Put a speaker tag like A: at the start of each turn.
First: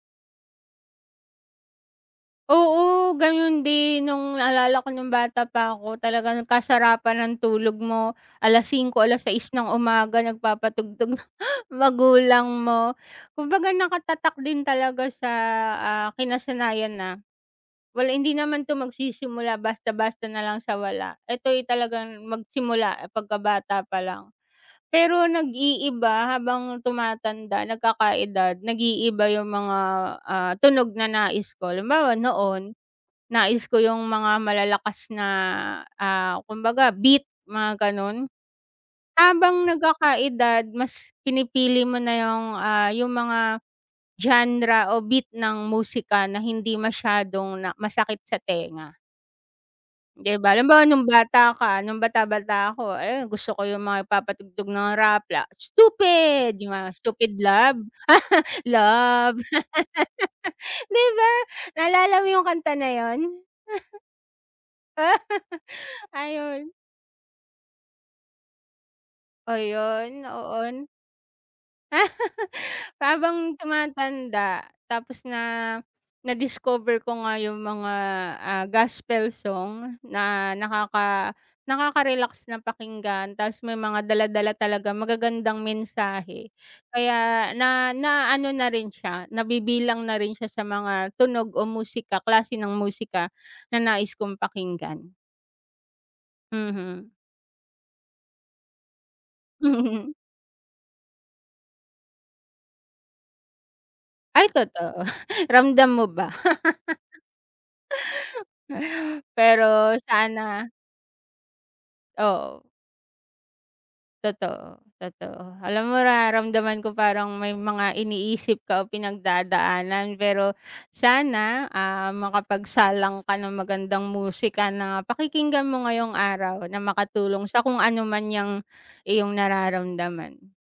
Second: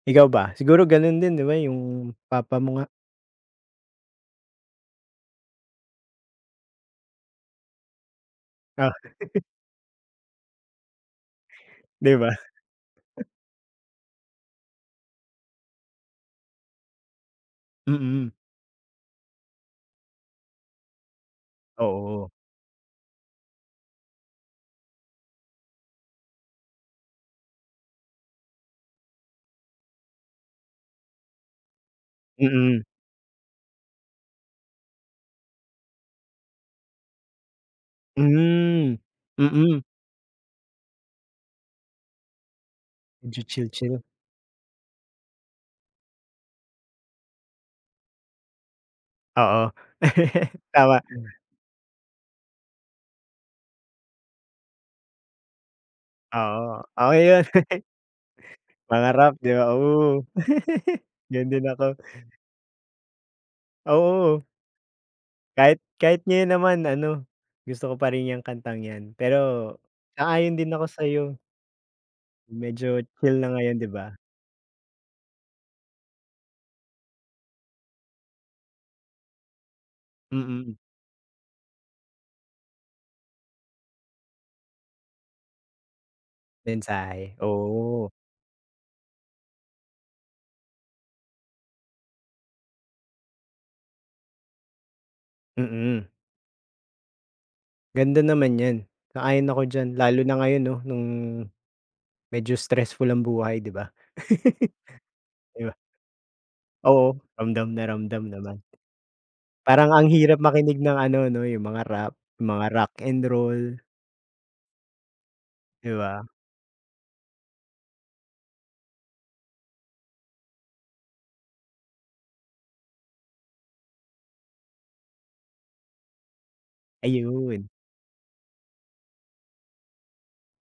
A: Ikaw ba? Siguro gano'n din, 'di ba, 'yong papa mo nga.
B: Oo, gano'n din no'ng naalala ko no'ng bata pa ako. Talagang kasarapan ng tulog mo.
A: Ah.
B: Alas-singko, alas-sais ng umaga, nagpapatugtog na
A: Di ba?
B: magulang mo. Kumbaga, nakatatak din talaga sa, ah kinasanayan na wala
A: Mm.
B: hindi naman to magsisimula basta-basta na lang sa wala. Ito'y talagang
A: Oo.
B: magsimula pagkabata pa lang. Pero nag-iiba habang tumatanda, nagkaka-edad, nag-iiba 'yong mga, ah, tunog na nais ko. Halimbawa noon,
A: Mm.
B: nais ko 'yong mga malalakas na, ah, kumbaga beat, mga ganon.
A: Hmm.
B: Habang
A: Mm.
B: nagkakaedad, mas pinipili mo na 'yong ah, 'yong mga
A: Medyo chill chill.
B: genre, o beat, ng musika na hindi masyadong na masakit sa tenga.
A: Oo.
B: Di ba? Halimbawa
A: Tama,
B: no'ng
A: ah.
B: bata ka no'ng bata-bata ako. Ayon gusto ko 'yong mga nagpapatugtog ng rap la Stupid 'yong
A: Oo,
B: mga
A: oh
B: Stupid
A: 'yon.,
B: Love.
A: Pangarap,
B: Love.
A: 'di ba? Oh.
B: 'Di ba?
A: Gano'n din ako.
B: Naalala mo 'yong kanta na 'yon?
A: Oo. Kahit kahit ngayon
B: Ayon.
A: naman, ano, gusto ko pa rin 'yong kantang 'yan. Pero
B: Ayun
A: sang-ayon din ako
B: noon.
A: sa'yo. Medyo, chill na
B: Habang
A: ngayon, 'di ba?
B: tumatanda, tapos na na-discover ko nga 'yong mga, ah, gospel song na
A: Mm.
B: nakaka nakaka-relax na pakinggan. Tapos may mga dala-dala talagang magagandang mensahe.
A: Mensahe,
B: Kaya, na
A: oo.
B: naano na rin siya, nabibilang na rin siya sa mga tunog o musika, klase ng musika na nais kong pakinggan.
A: Mm.
B: Mhm.
A: Ganda naman 'yan. Sang-ayon ako diyan. Lalo na ngayon 'no? No'ng medyo stressful ang buhay, 'di ba?
B: Ay, totoo,
A: 'Di ba?
B: ramdam mo ba?
A: Oo. Ramdam na ramdam naman. Parang
B: Pero
A: ang hirap
B: sana.
A: makinig ng ano, no, 'yong mga rap,
B: Oo.
A: mga rock and roll.
B: Totoo. Totoo. Alam
A: Di
B: mo
A: 'ba?
B: nararamdaman ko parang may mga iniisip ka, o pinagdadaanan. Pero sana, ah, makapagsalang ka ng magandang musika na pakikinggan mo ngayong araw, na makatulong sa
A: Ayon.
B: kung ano man 'yang iyong nararamdaman.